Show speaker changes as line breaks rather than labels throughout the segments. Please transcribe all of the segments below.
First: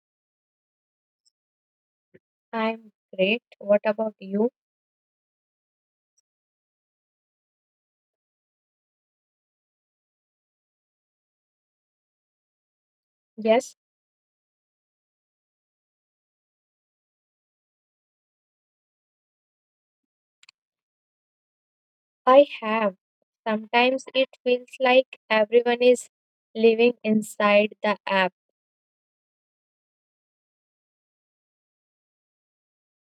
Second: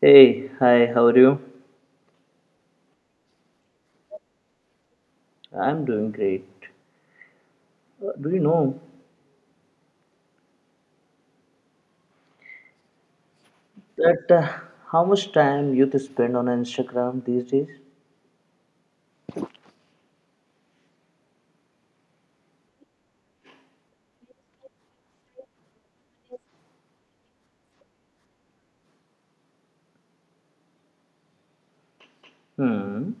Hey, hi, how are you?
I'm great. What about you?
I'm doing great. Do you know
Yes,
that how much time youth spend on Instagram these days?
I have. Sometimes it feels like everyone is living inside the app.
Hmm,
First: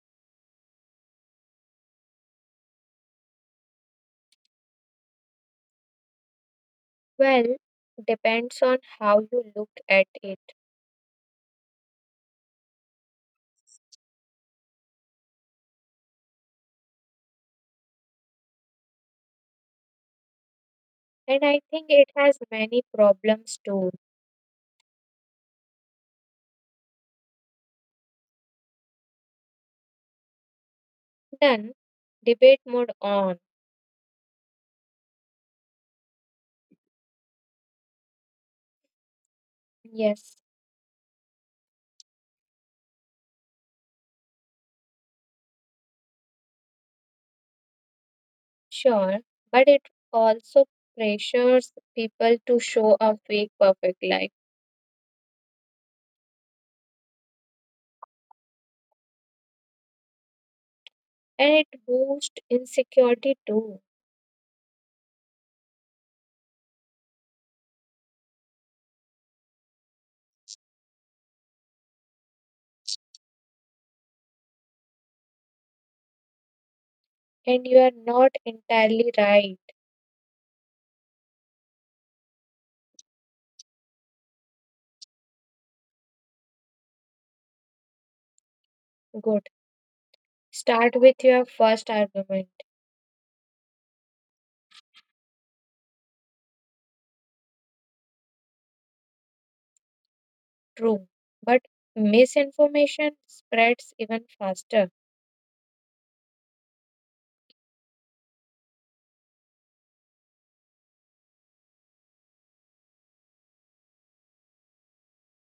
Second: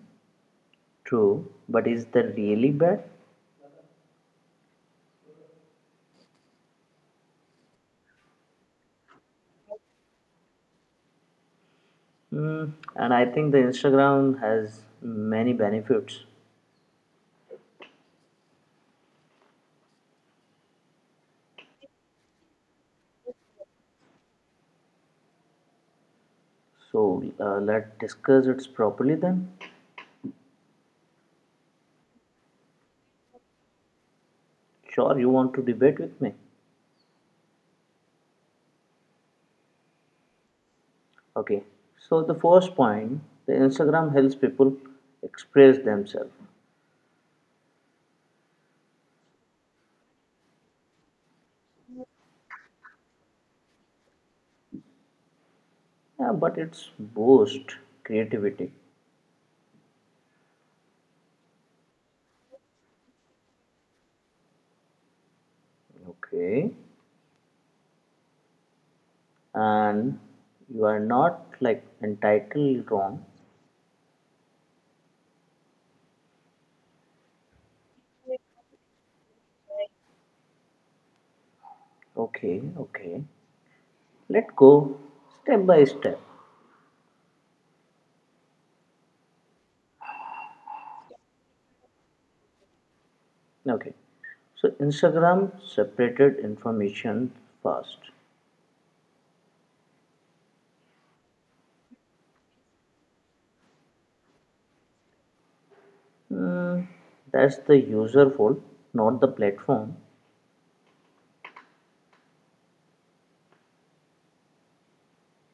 True, but is that really bad?
Well, depends on how you look at it.
Hmm, and I think the Instagram has many benefits.
And I think it has many problems too.
So let's discuss it properly then.
Then, debate mode on.
Sure, you want to debate with me?
Yes,
Okay. So the first point, the Instagram helps people express themselves,
sure. But it also pressures people to show a fake perfect life.
yeah, but it's boost creativity.
And it boosts insecurity too.
Okay. And you are not like entitled wrong.
And you are not entirely right.
Okay, okay. Let go step by step.
Good. Start with your first argument.
Okay. So Instagram separated information first.
True. But misinformation spreads even faster.
Hmm, that's the user fault, not the platform.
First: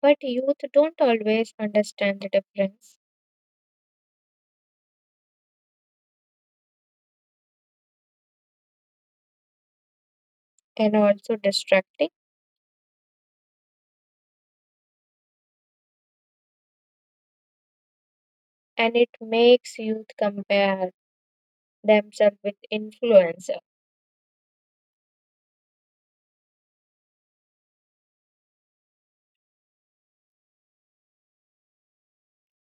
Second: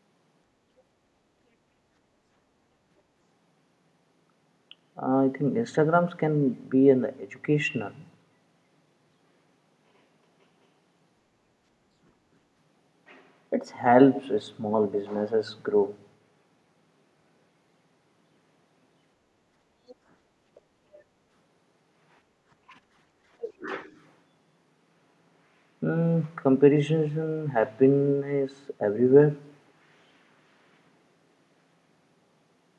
But youth don't always understand the difference,
I think Instagrams can be an educational.
and also distracting,
It helps small businesses grow.
and it makes youth compare themselves with influencer.
Comparison happiness everywhere.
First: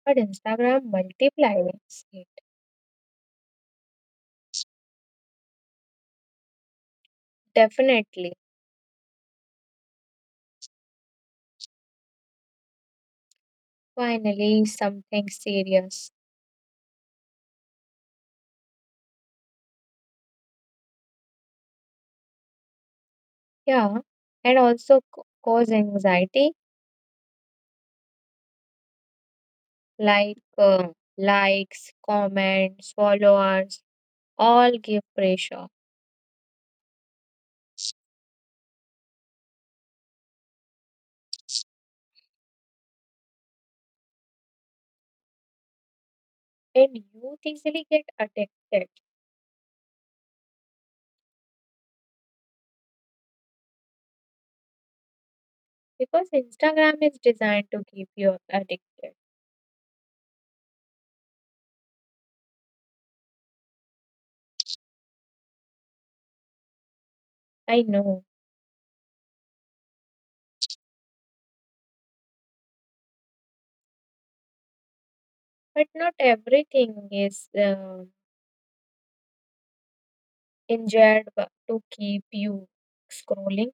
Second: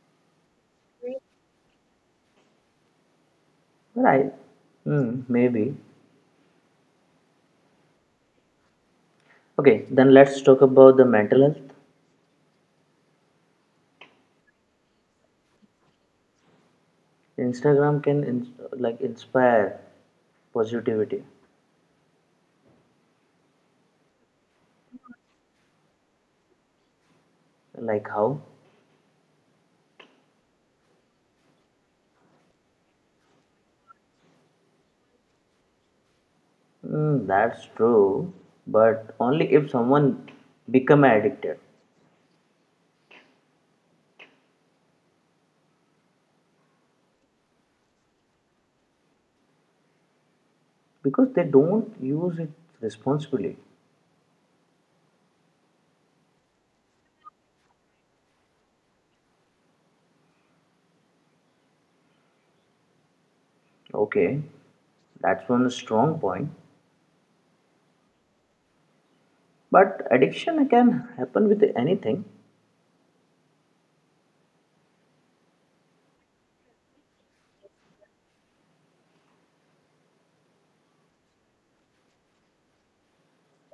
But Instagram multiplies it.
Right. Hmm, maybe.
Definitely.
Okay, then let's talk about the mental health.
Finally, something serious.
Instagram can like inspire positivity.
Yeah. And also cause anxiety
Like how?
like uh, likes, comments, followers all give pressure.
That's true, but only if someone become addicted
And youth easily get addicted
because they don't use it responsibly.
because Instagram is designed to keep you addicted.
Okay, that's one strong point.
I know,
But addiction can happen with anything.
but not everything is engineered to keep you scrolling.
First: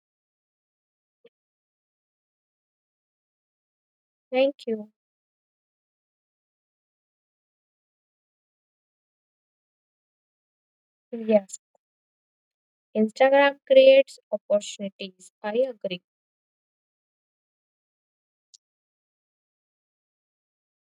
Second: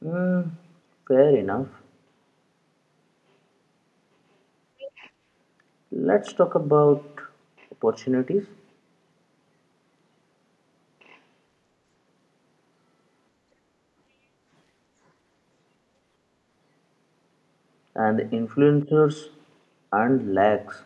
Mm, fair enough.
Thank you.
Let's talk about opportunities
Yes, Instagram creates opportunities. I agree,
and influencers and lags.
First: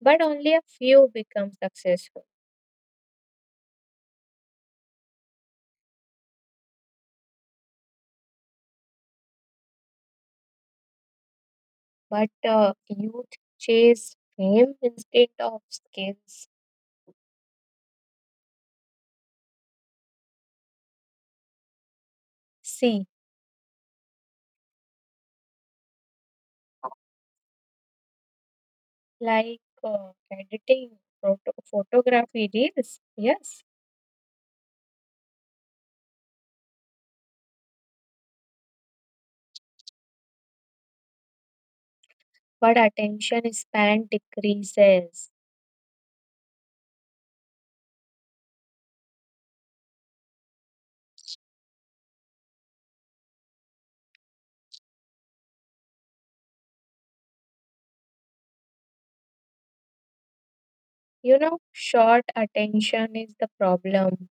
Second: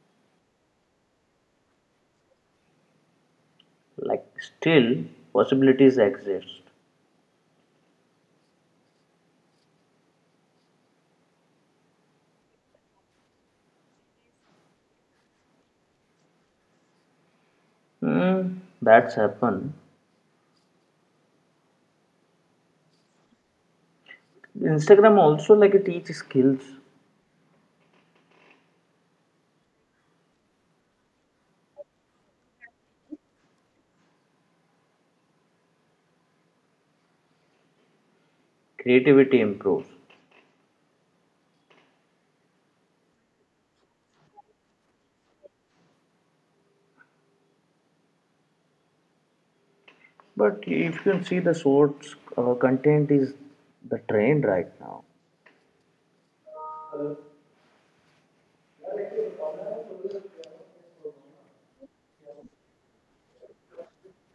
but only a few become successful.
Like still possibilities exist.
But youth chase fame instead of skills.
That's happen.
See,
Instagram also like it teaches skills.
like editing, photography reels, yes,
Creativity improves.
but attention span decreases.
But if you can see the source, content is the trend right now.
You know, short attention is the problem.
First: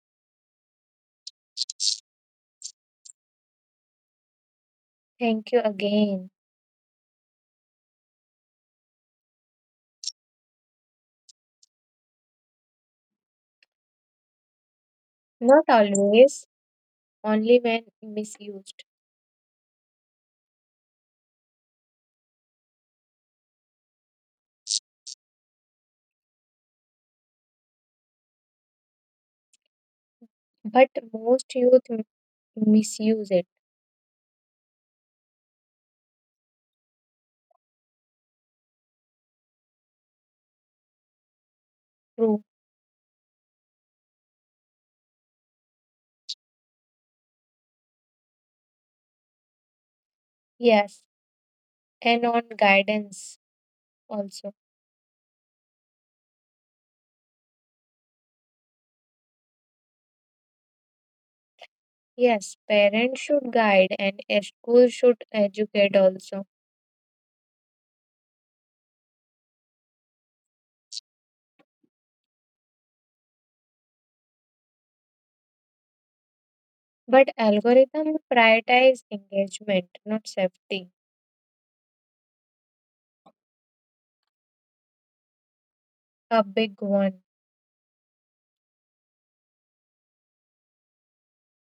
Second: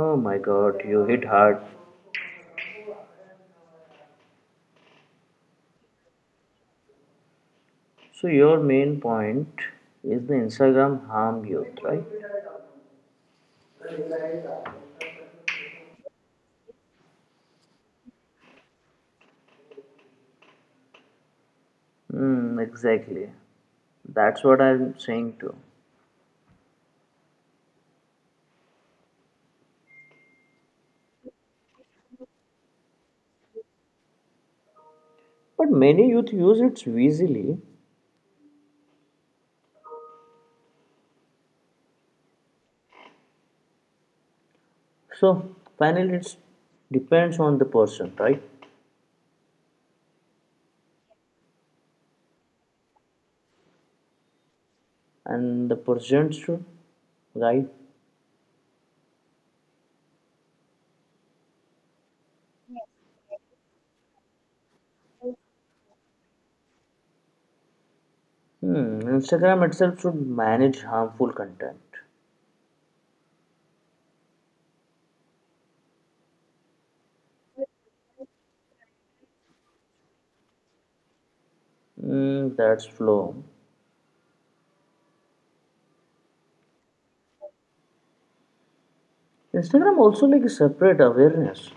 Oh my god, you hit hard.
Thank you again.
So your main point is the instagram harm youth, right?
Not always, only when misused,
Hmm. Exactly, that's what I'm saying too.
but most youth misuse it.
But many youth use it easily.
True,
So finally it depends on the person, right?
yes, and on guidance also.
And the percent should, right?
Yes, parents should guide and a school should educate also.
Hmm, instagram itself should manage harmful content.
But algorithms prioritize engagement, not safety,
That's flow.
a big one.
Instagram also like a separate awareness.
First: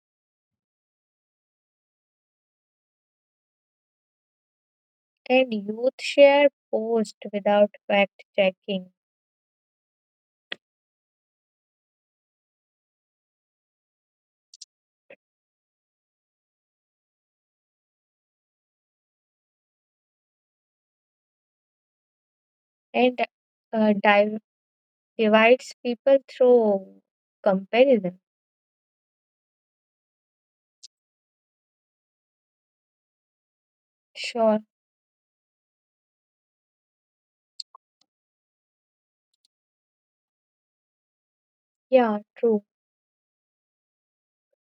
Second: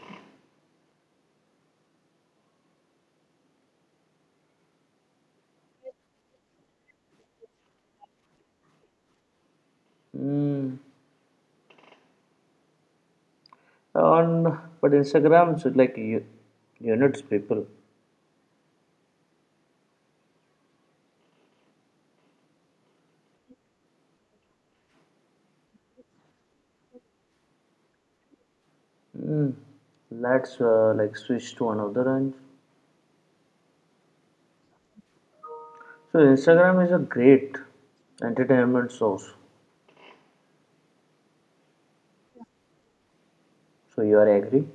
And youth share posts without fact checking,
Hmm, on But instagram should like units people.
and uh, div- divides people through comparison.
Hmm, let's like switch to another range.
Sure,
So instagram is a great entertainment source.
yeah, true.
So you are agree?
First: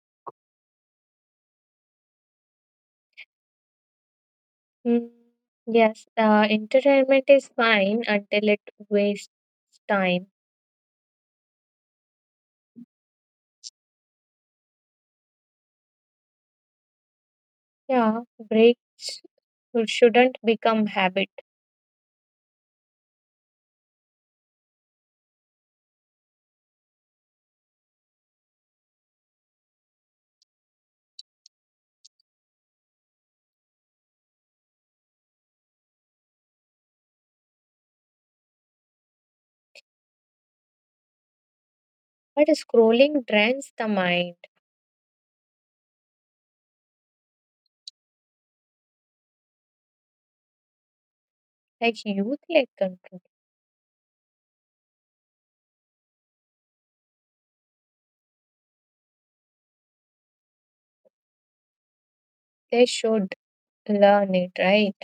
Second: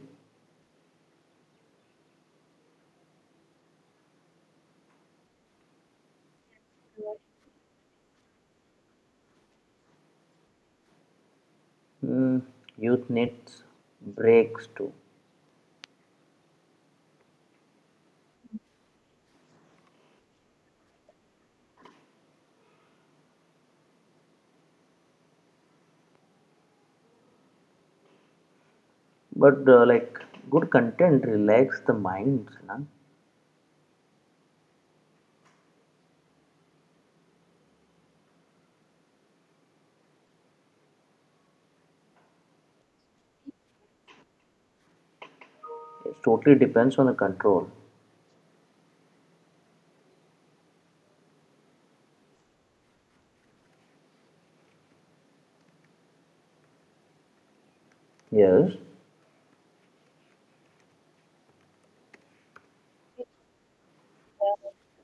Mm, yes, entertainment is fine until it wastes time.
Hmm, Youth needs breaks too.
Yeah, breaks shouldn't become habit.
But like good content relax the mind, Sanang.
But scrolling drains the mind,
It totally depends on the control.
like youth like control.
Yes,
They should learn it, right?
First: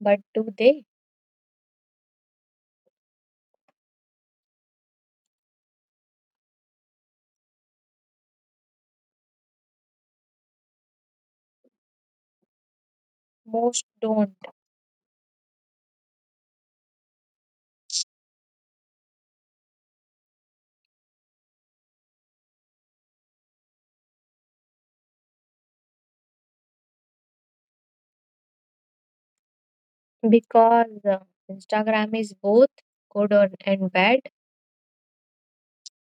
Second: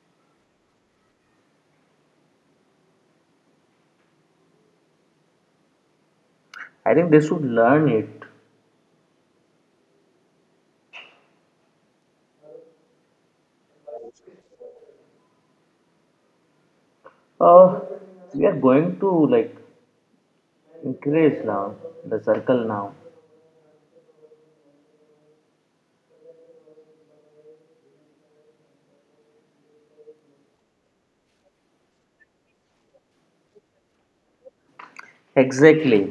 But do they?
I think they should learn it.
Most don't
Uh, we are going to like increase now the circle now.
because Instagram is both good on and bad.
Exactly.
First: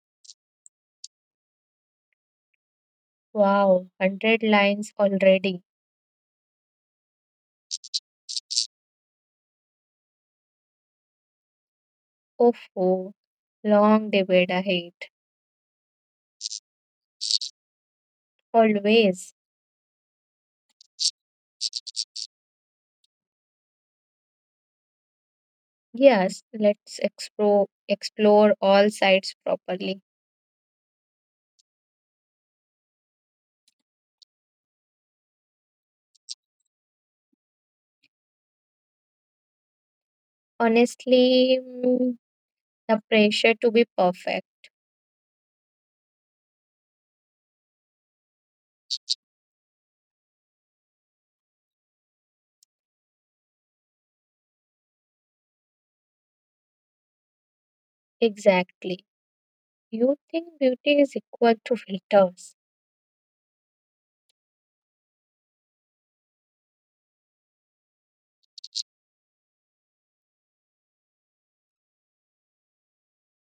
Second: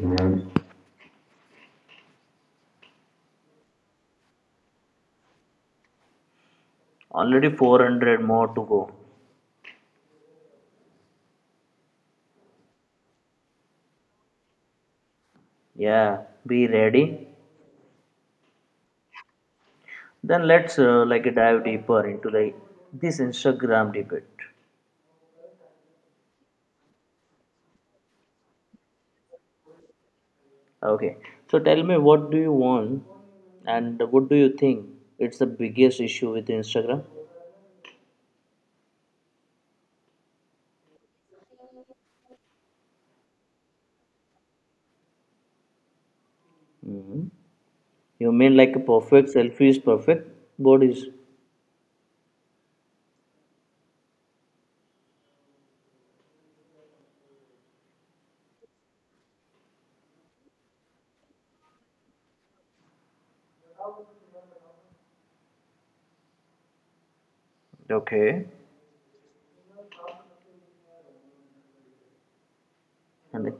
Wow, 100 lines already.
Already 400 more to go.
Oh, oh, long debate ahead.
Yeah, be ready.
Always.
Then let's like dive deeper into like this Instagram debate.
Yes, let's explore all sides properly.
Okay, so tell me what do you want and what do you think? It's the biggest issue with Instagram.
Honestly, the pressure to be perfect.
Hmm. You mean like a perfect selfie is perfect bodies.
Exactly. You think beauty is equal to filters,
Okay. And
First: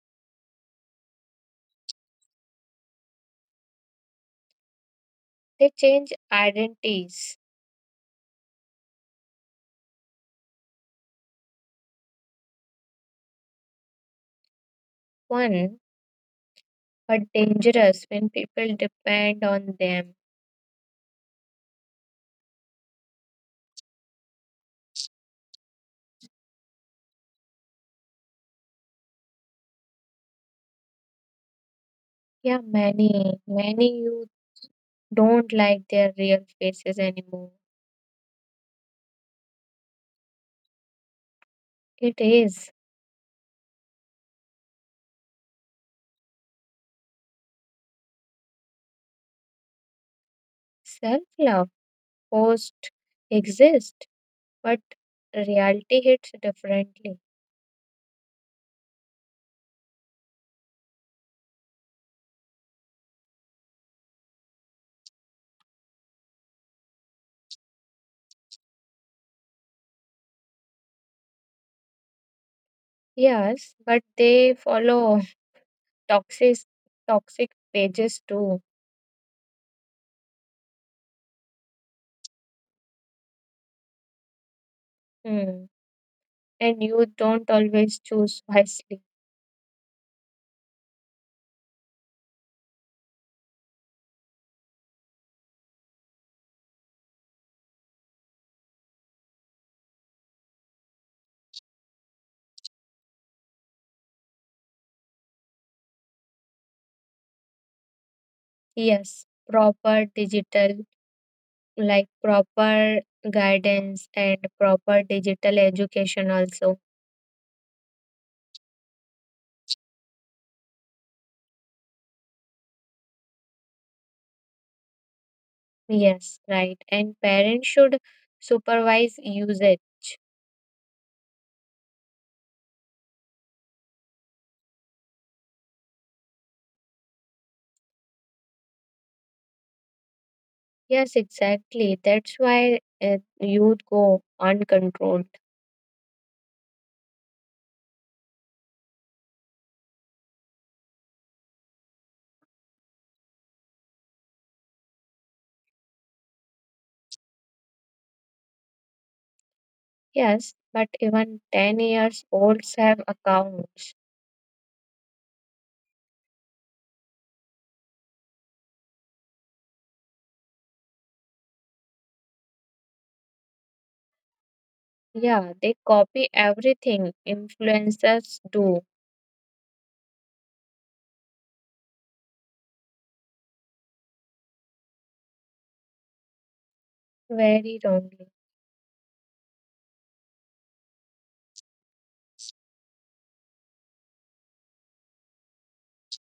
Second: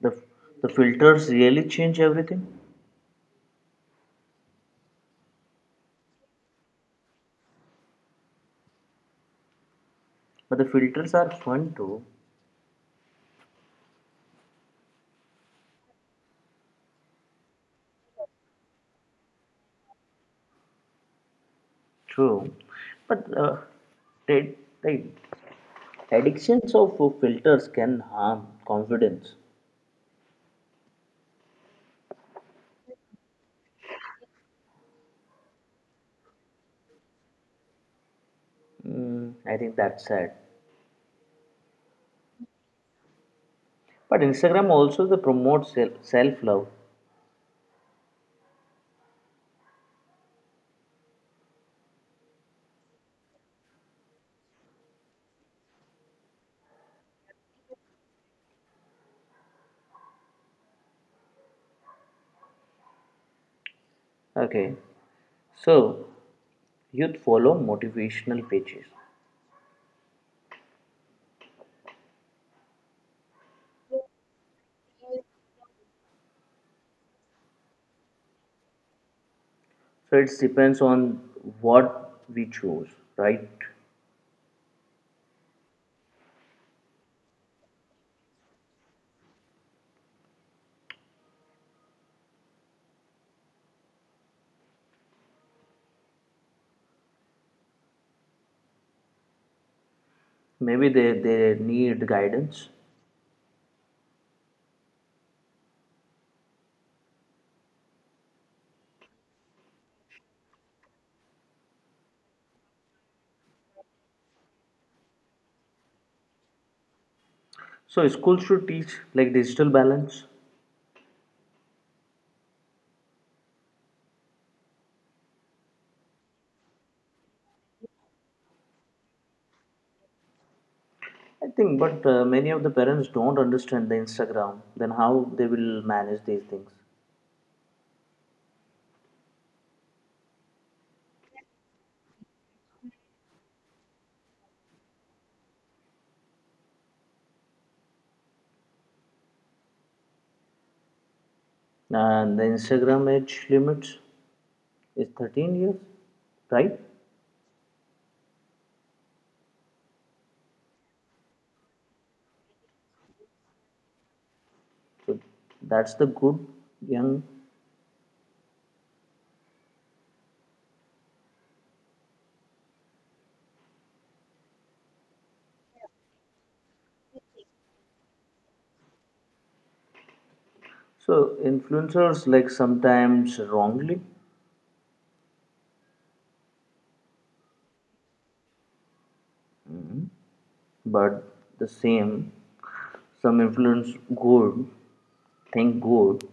the the filters really change everything.
they change identities.
But the filters are fun too.
One, but dangerous when people depend on them.
True. But the they, Addictions of filters can harm confidence.
Yeah, many, many you don't like their real faces anymore.
I think that's sad.
It is
But Instagram also the promotes self love.
self love, post exist, but reality hits differently.
Okay. So youth follow motivational pages.
Yes, but they follow toxic toxic pages too.
So it depends on what we choose, right?
Hmm. And you don't always choose wisely.
Maybe they need guidance.
Yes, proper digital, like proper guidance and proper digital education also.
So schools should teach like digital balance.
Yes, right, and parents should supervise usage.
I think, but many of the parents don't understand the Instagram. Then how they will manage these things?
Yes, exactly, that's why youth go uncontrolled.
And the Instagram age limits is 13 years, right?
Yes, but even 10 years olds have accounts.
So that's the good young.
Yeah, they copy everything influencers do,
So influencers like sometimes wrongly,
very wrongly.
but the same. Some influence good, think good.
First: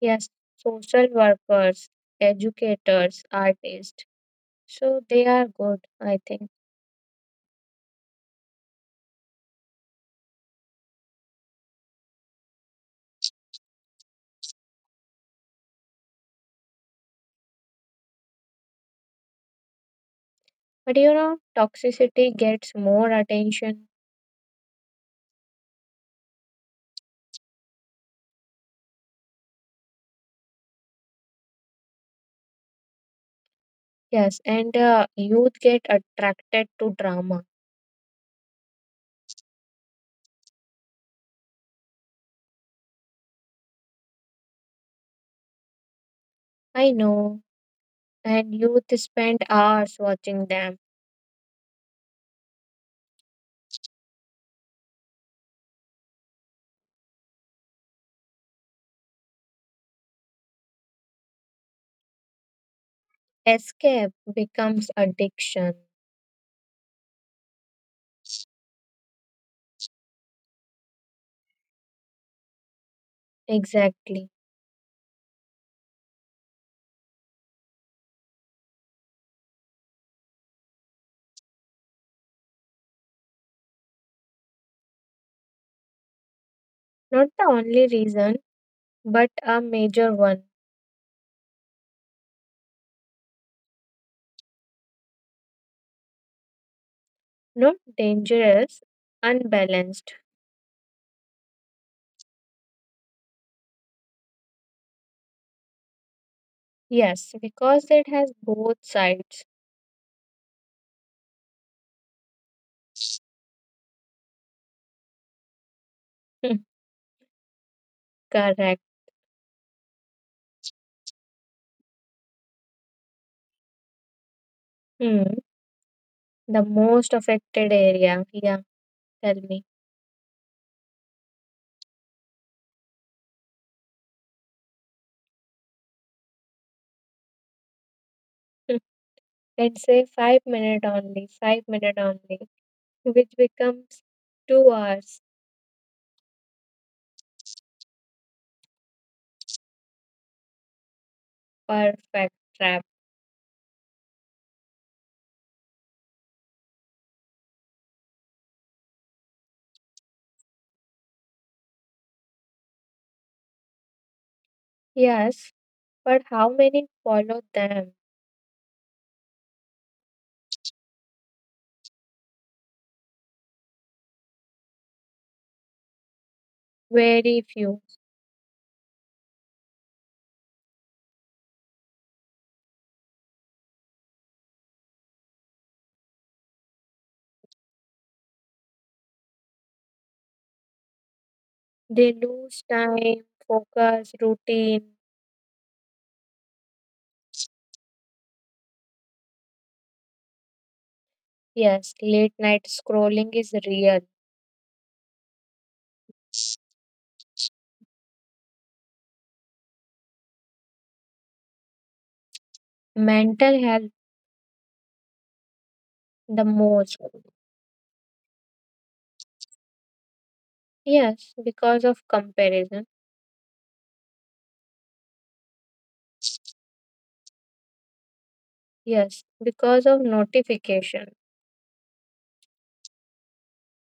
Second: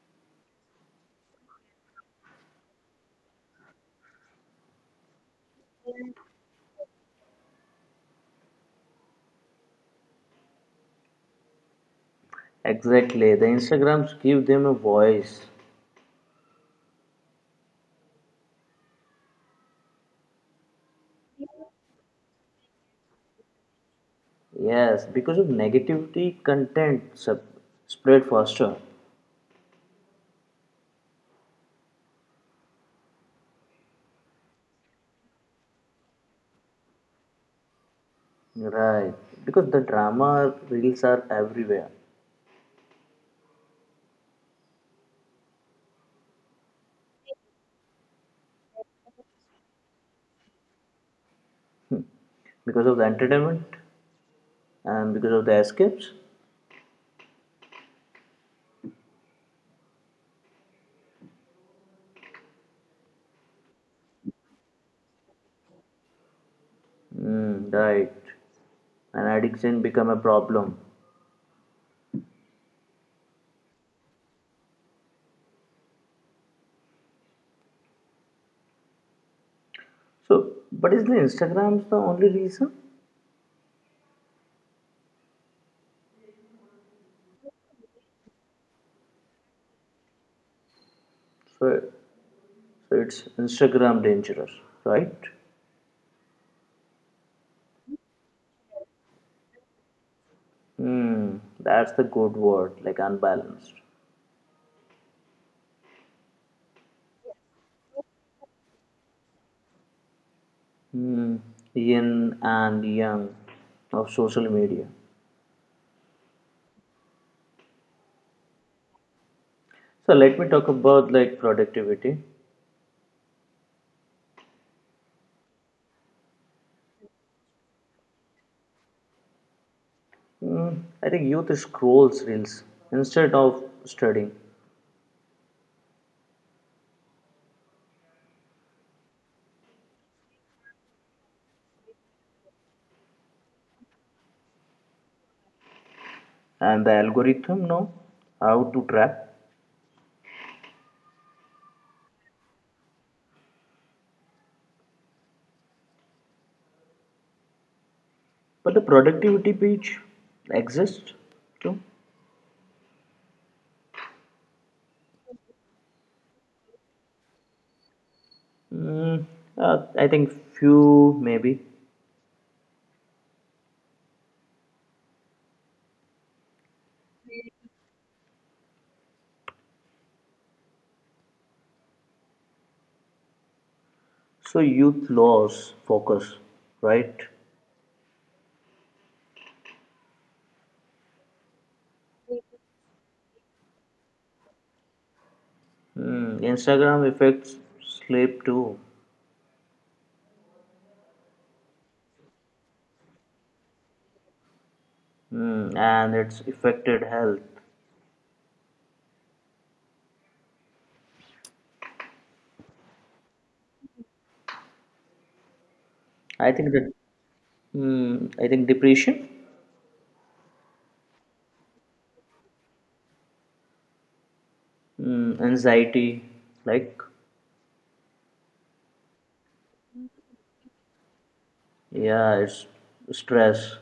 Yes, social workers, educators, artists, so they are good I think.
Exactly, the Instagrams give them a voice.
But you know, toxicity gets more attention.
Yes, because of negativity, content spread faster.
Yes, and youth get attracted to drama.
Right. Because the drama reels are everywhere.
I know. And youth spend hours watching them.
Because of the entertainment and because of the escapes.
Escape becomes addiction.
Mm, right. And addiction become a problem.
Exactly.
So, but is the Instagram's the only reason?
Not the only reason, but a major one.
So, so it's Instagram dangerous, right?
Not dangerous, unbalanced.
Hmm. That's the good word, like unbalanced.
Yes, because it has both sides.
Hmm. Yin and yang of social media.
Correct.
So let me talk about like productivity.
Hmm. The most affected area. Yeah, tell me.
I think youth scrolls reels instead of studying,
Let's say 5 minute only, 5 minute only, which becomes 2 hours.
and the algorithm know how to trap.
Perfect trap.
But the productivity page exists too.
Yes, but how many follow them?
Mm, I think few maybe.
Very few.
So youth loss focus, right?
They lose time, focus, routine.
Instagram affects sleep too.
Yes, late night scrolling is real.
And it's affected health.
Mental health the
I think that
most.
mm, I think depression.
Yes, because of comparison.
Anxiety, like,
Yes, because of notification.
yeah, it's stress.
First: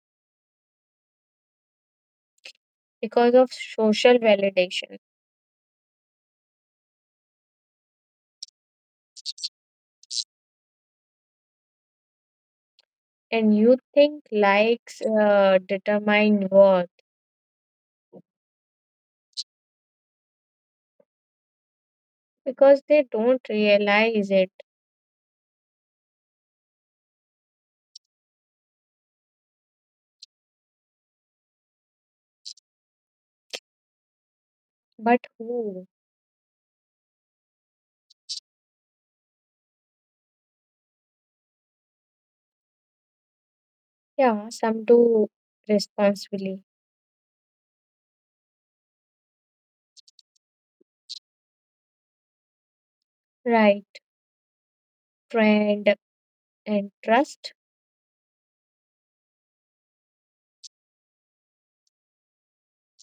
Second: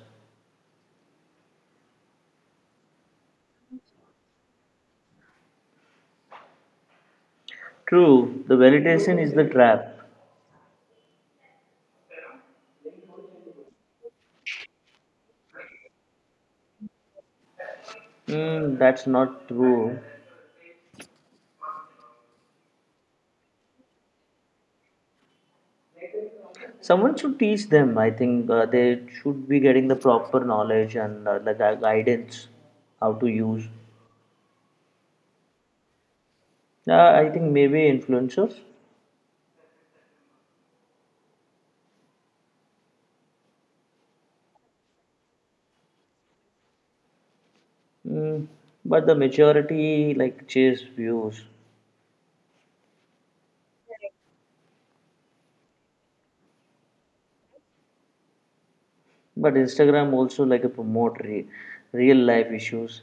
Because of social validation.
True, the validation is the trap.
And you think likes determine worth
That's not true.
because they don't realize it.
Someone should teach them. I think they should be getting the proper knowledge and the guidance how to use.
But who?
I think maybe influencers,
Yeah, some do responsibly.
mm, but the majority like chase views.
Right, friend and trust.
But Instagram also like a promote real life issues.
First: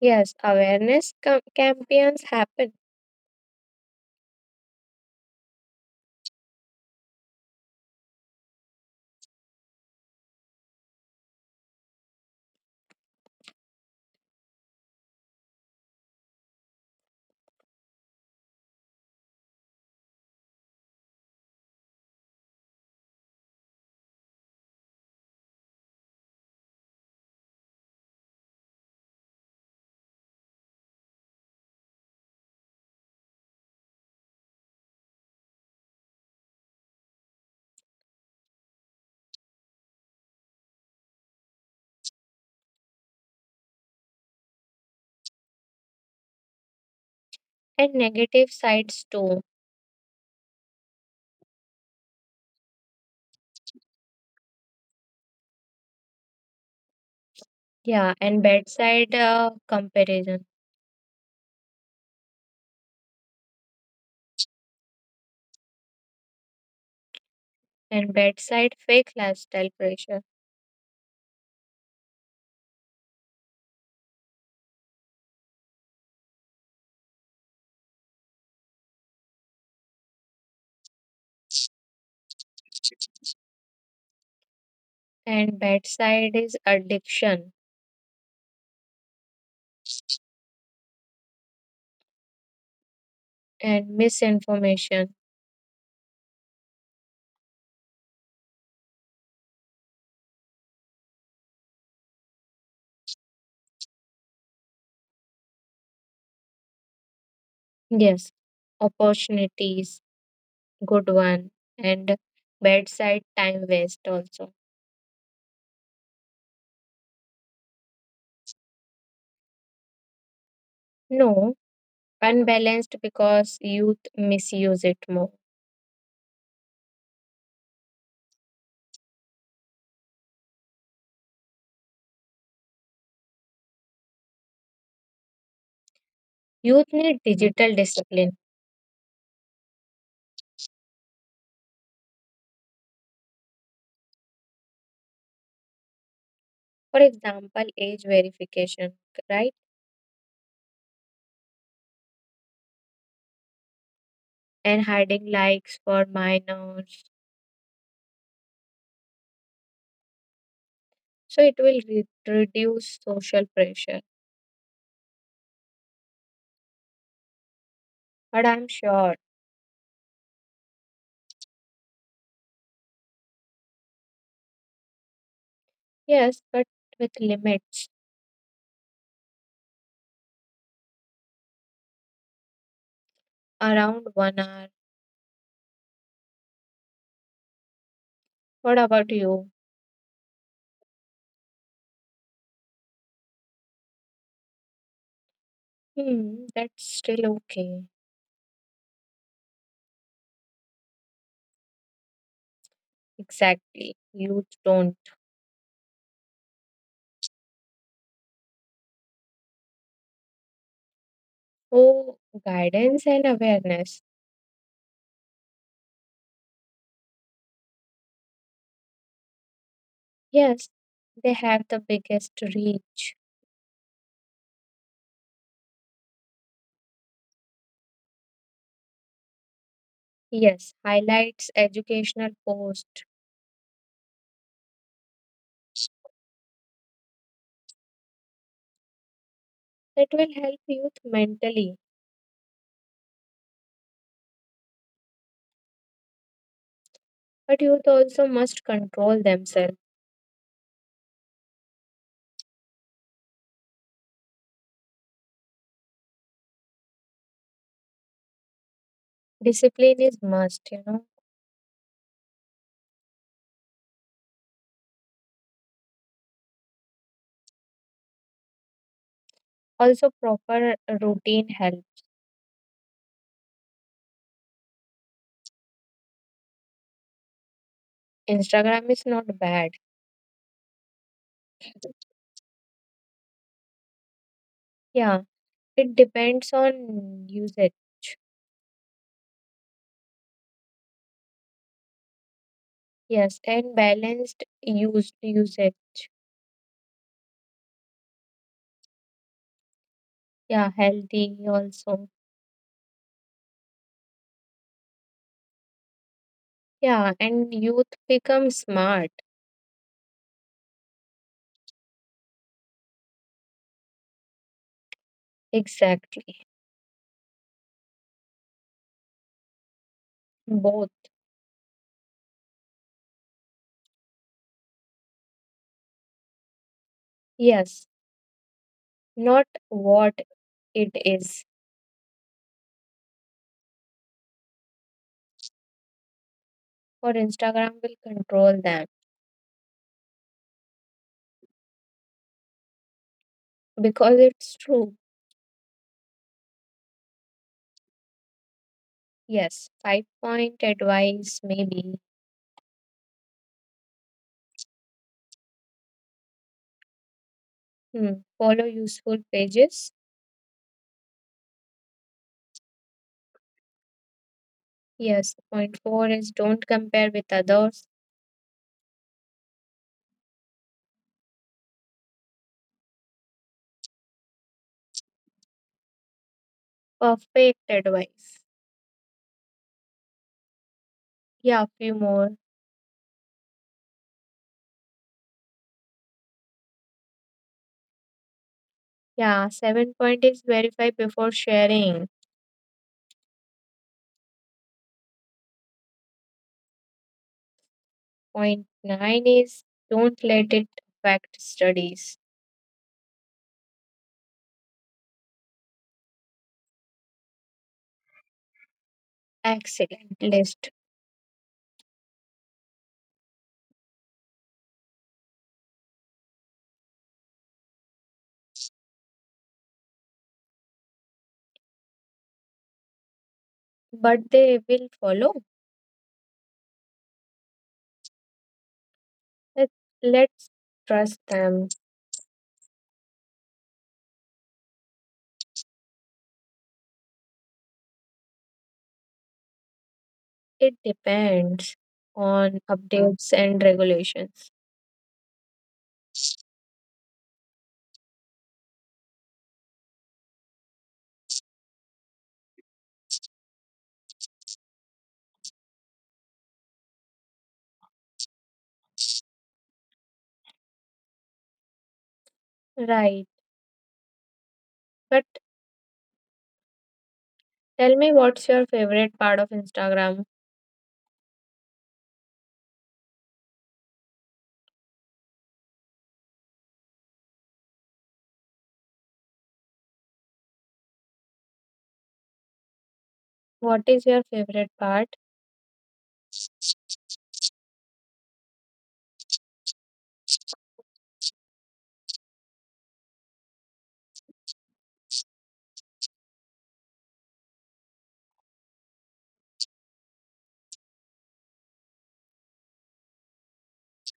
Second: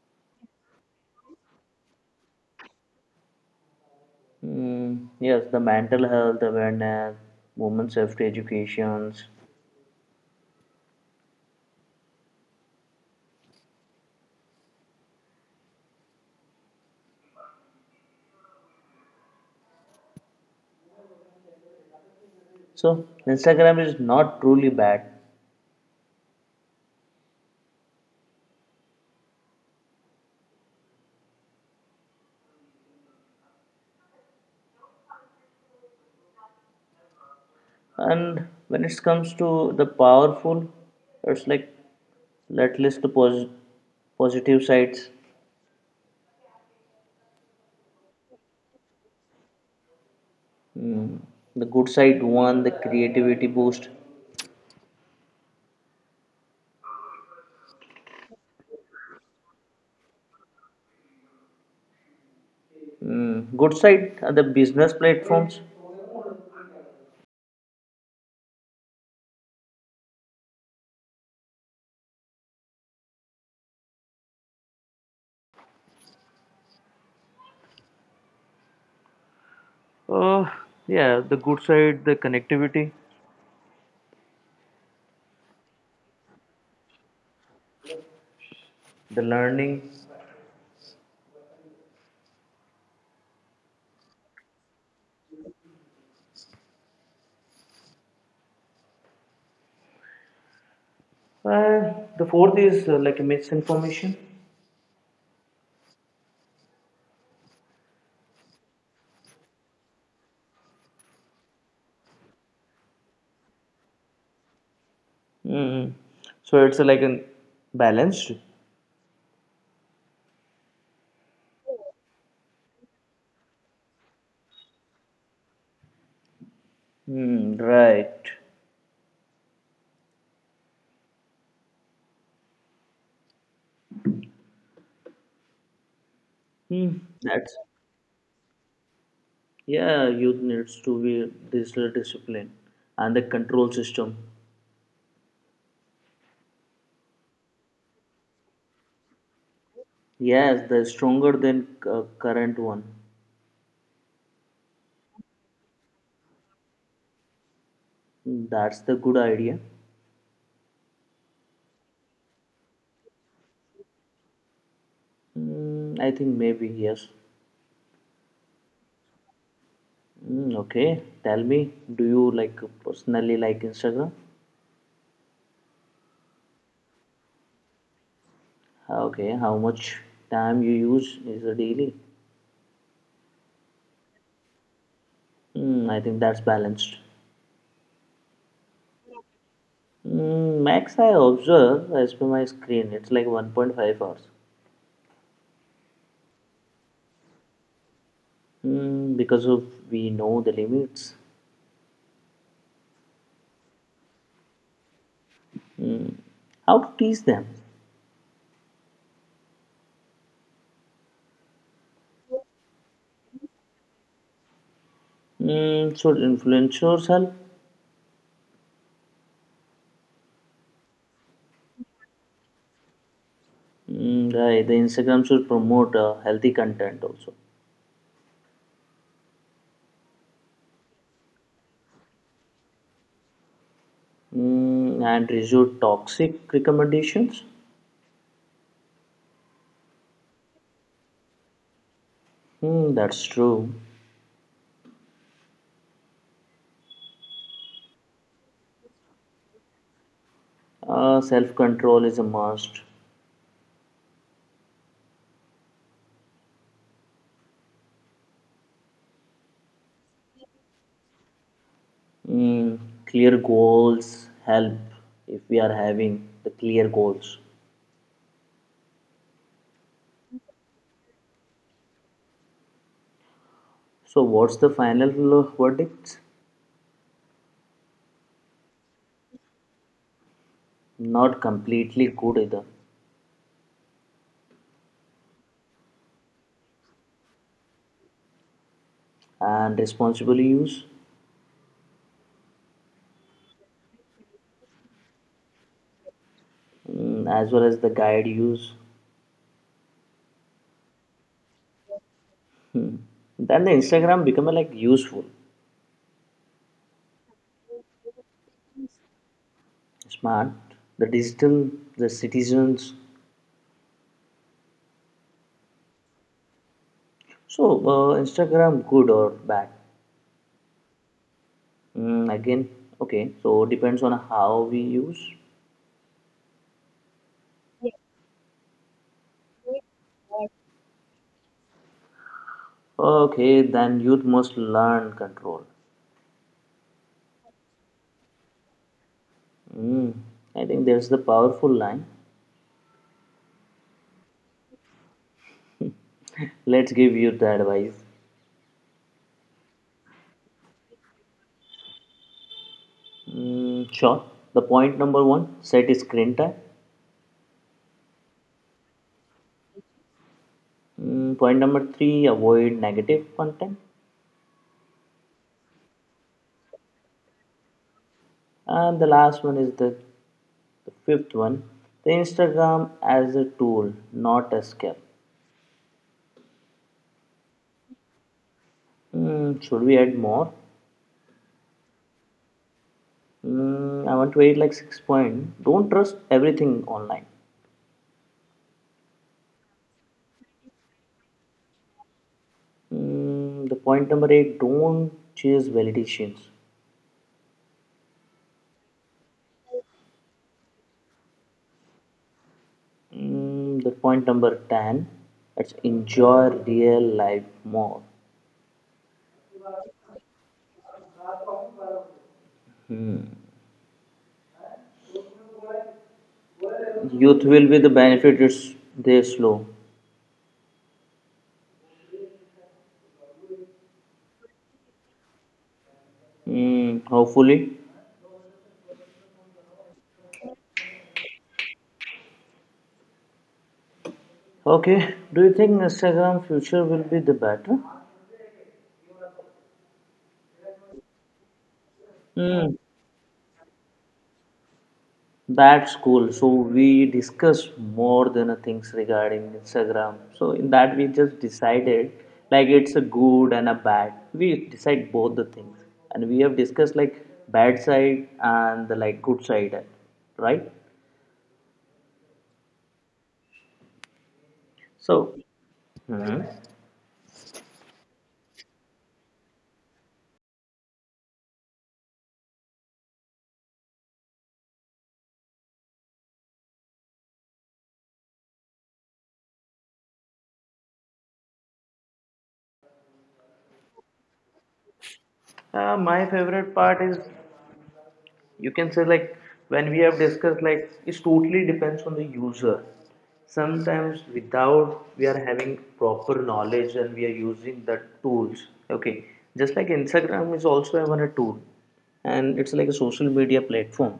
Yes, awareness campaigns happen,
Yes, the mental health awareness, women's safety educations. So Instagram is not truly bad. And when it comes to the powerful, it's like let's list the positive sides.
and negative sides too.
Mm, the good side one, the creativity boost.
Yeah, and bedside comparison,
Good side are the business platforms.
and bedside fake lifestyle pressure,
Uh, yeah, the good side, the connectivity,
and bedside is addiction
the learning.
and misinformation.
The fourth is like misinformation.
Yes, opportunities good one, and bedside time waste also.
Mm. So it's like an balanced.
No, unbalanced because youth misuse it more.
Hmm, right.
Youth
Mm.
need
That's
digital discipline,
Yeah, youth needs to be digital discipline and the control system.
for example age verification, right?
Yes, the stronger than current one.
And hiding likes for minors,
That's the good idea.
so it will reduce social pressure,
I think maybe yes.
but I'm sure.
Okay, tell me, do you like personally like Instagram?
Yes, but with limits,
Okay, how much time you use is a daily?
around 1 hour.
I think that's balanced.
What about you?
Max I observe as per my screen, it's like 1.5 hours.
Hmm, that's still okay.
Because of we know the limits.
Exactly, youth don't.
Mm, how to teach them?
Oh, guidance and awareness.
Should influencers help?
Yes, they have the biggest reach.
Mm, right, the Instagram should promote healthy content also.
Yes, highlights educational posts,
And reduce toxic recommendations.
that will help youth mentally,
Mm, that's true.
but youth also must control themselves.
Self control is a must.
Discipline is must, you know.
Mm, Clear goals help if we are having the clear goals.
Also, proper routine help.
So what's the final verdict?
Instagram is not bad.
Not completely good either,
Yeah, it depends on usage.
and responsible use
Yes, and balanced use usage.
as well as the guide use.
Yeah, healthy also.
Then the Instagram become a, like useful,
Yeah, and youth become smart.
smart, the digital, the citizens.
Exactly.
So Instagram good or bad?
Both.
Again, okay. So depends on how we use.
Yes. Not what it is.
Okay, then youth must learn control.
Or Instagram will control them.
Mm, I think there's the powerful line.
Because it's true.
Let's give youth the advice.
Yes. Five point advice, maybe.
Mm, sure. The point number one, set screen time.
Hmm. Follow useful pages.
Point number three, avoid negative content.
Yes. Point four is don't compare with others.
And the last one is the fifth one, the Instagram as a tool, not escape.
Perfect advice.
Should we add more?
Yeah. Few more.
I want to add like 6 point. Don't trust everything online.
Yeah. Seven point is verify before sharing.
The point number eight, don't chase validations.
Point nine is don't let it affect studies.
The point number 10, let's enjoy real life more.
Excellent list.
Youth will be the benefit it's they slow.
But they will follow.
Mm, hopefully.
Let, let's trust them.
Okay. Do you think Instagram future will be the better?
It depends on
Mm,
updates and regulations.
that's cool. So we discussed more than a things regarding Instagram. So in that we just decided like it's a good and a bad. We decide both the things. And we have discussed like bad side and the like good side, right?
Right. But
So Mhm.
tell me, what's your favorite part of Instagram? What is your favorite part?
My favorite part is you can say like when we have discussed like it totally depends on the user sometimes without we are having proper knowledge and we are using the tools, okay, just like instagram is also even a tool, and it's like a social media platform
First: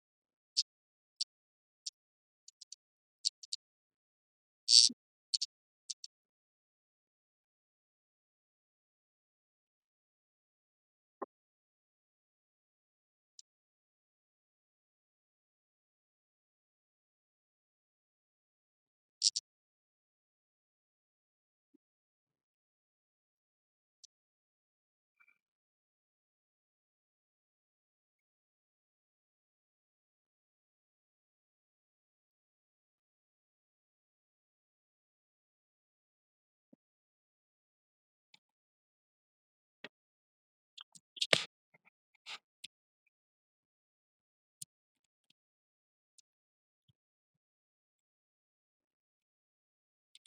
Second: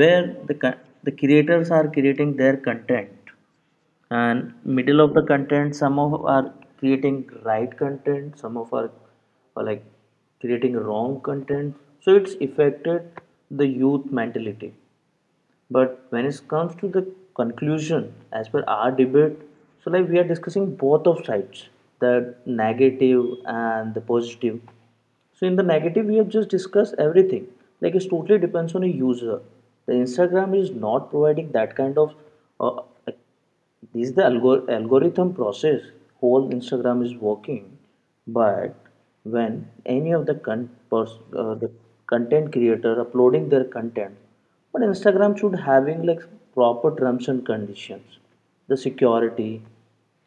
where the the creators are creating their content, and middle of the content some of are creating right content, some of are like creating wrong content, so it's affected the youth mentality. But when it comes to the conclusion as per our debate, so like we are discussing both of sides, the negative and the positive. So in the negative, we have just discussed everything. Like it totally depends on a user. The Instagram is not providing that kind of. Uh, like, this is the algorithm process. Whole Instagram is working, but when any of the the content creator uploading their content, but Instagram should having like proper terms and conditions, the security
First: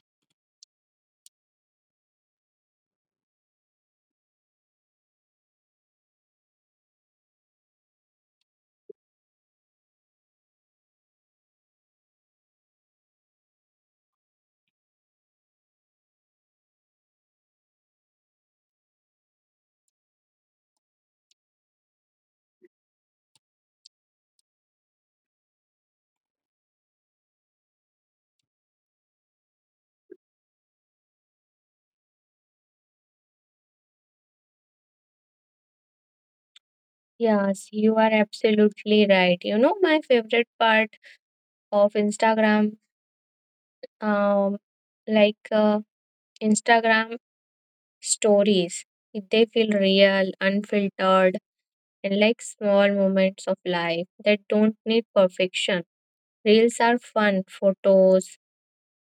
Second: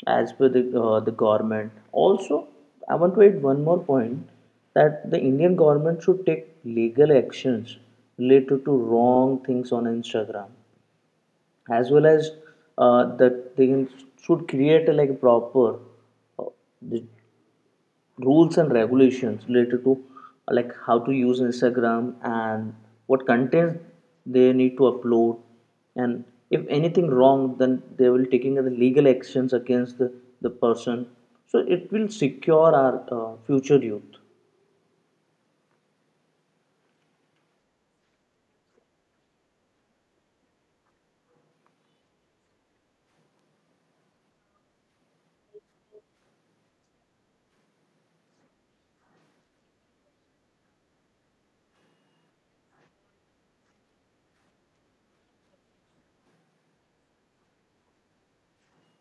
as per the the government. Also, I want to add one more point that the Indian government should take legal actions related to wrong things on Instagram, as well as that they should create a, like proper, uh, the rules and regulations related to like how to use Instagram and what content they need to upload, and if anything wrong then they will taking the legal actions against the person, so it will secure our future youth.
Yes, you are absolutely right. You know, my favorite part of Instagram, um, like Instagram stories, they feel real, unfiltered, and like small moments of life that don't need perfection. Reels are fun, photos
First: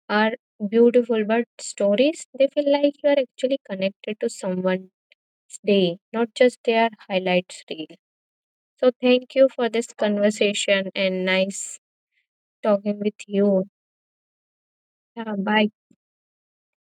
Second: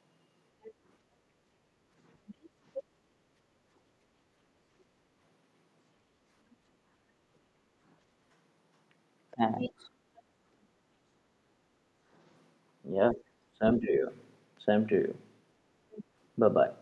are beautiful, but stories, they feel like you are actually connected to someone's day, not just their highlights reel. So, thank you for this
Thanks.
conversation and nice talking
Yeah,
with you.
same to you, same to you.
Yeah, bye.
Bye bye.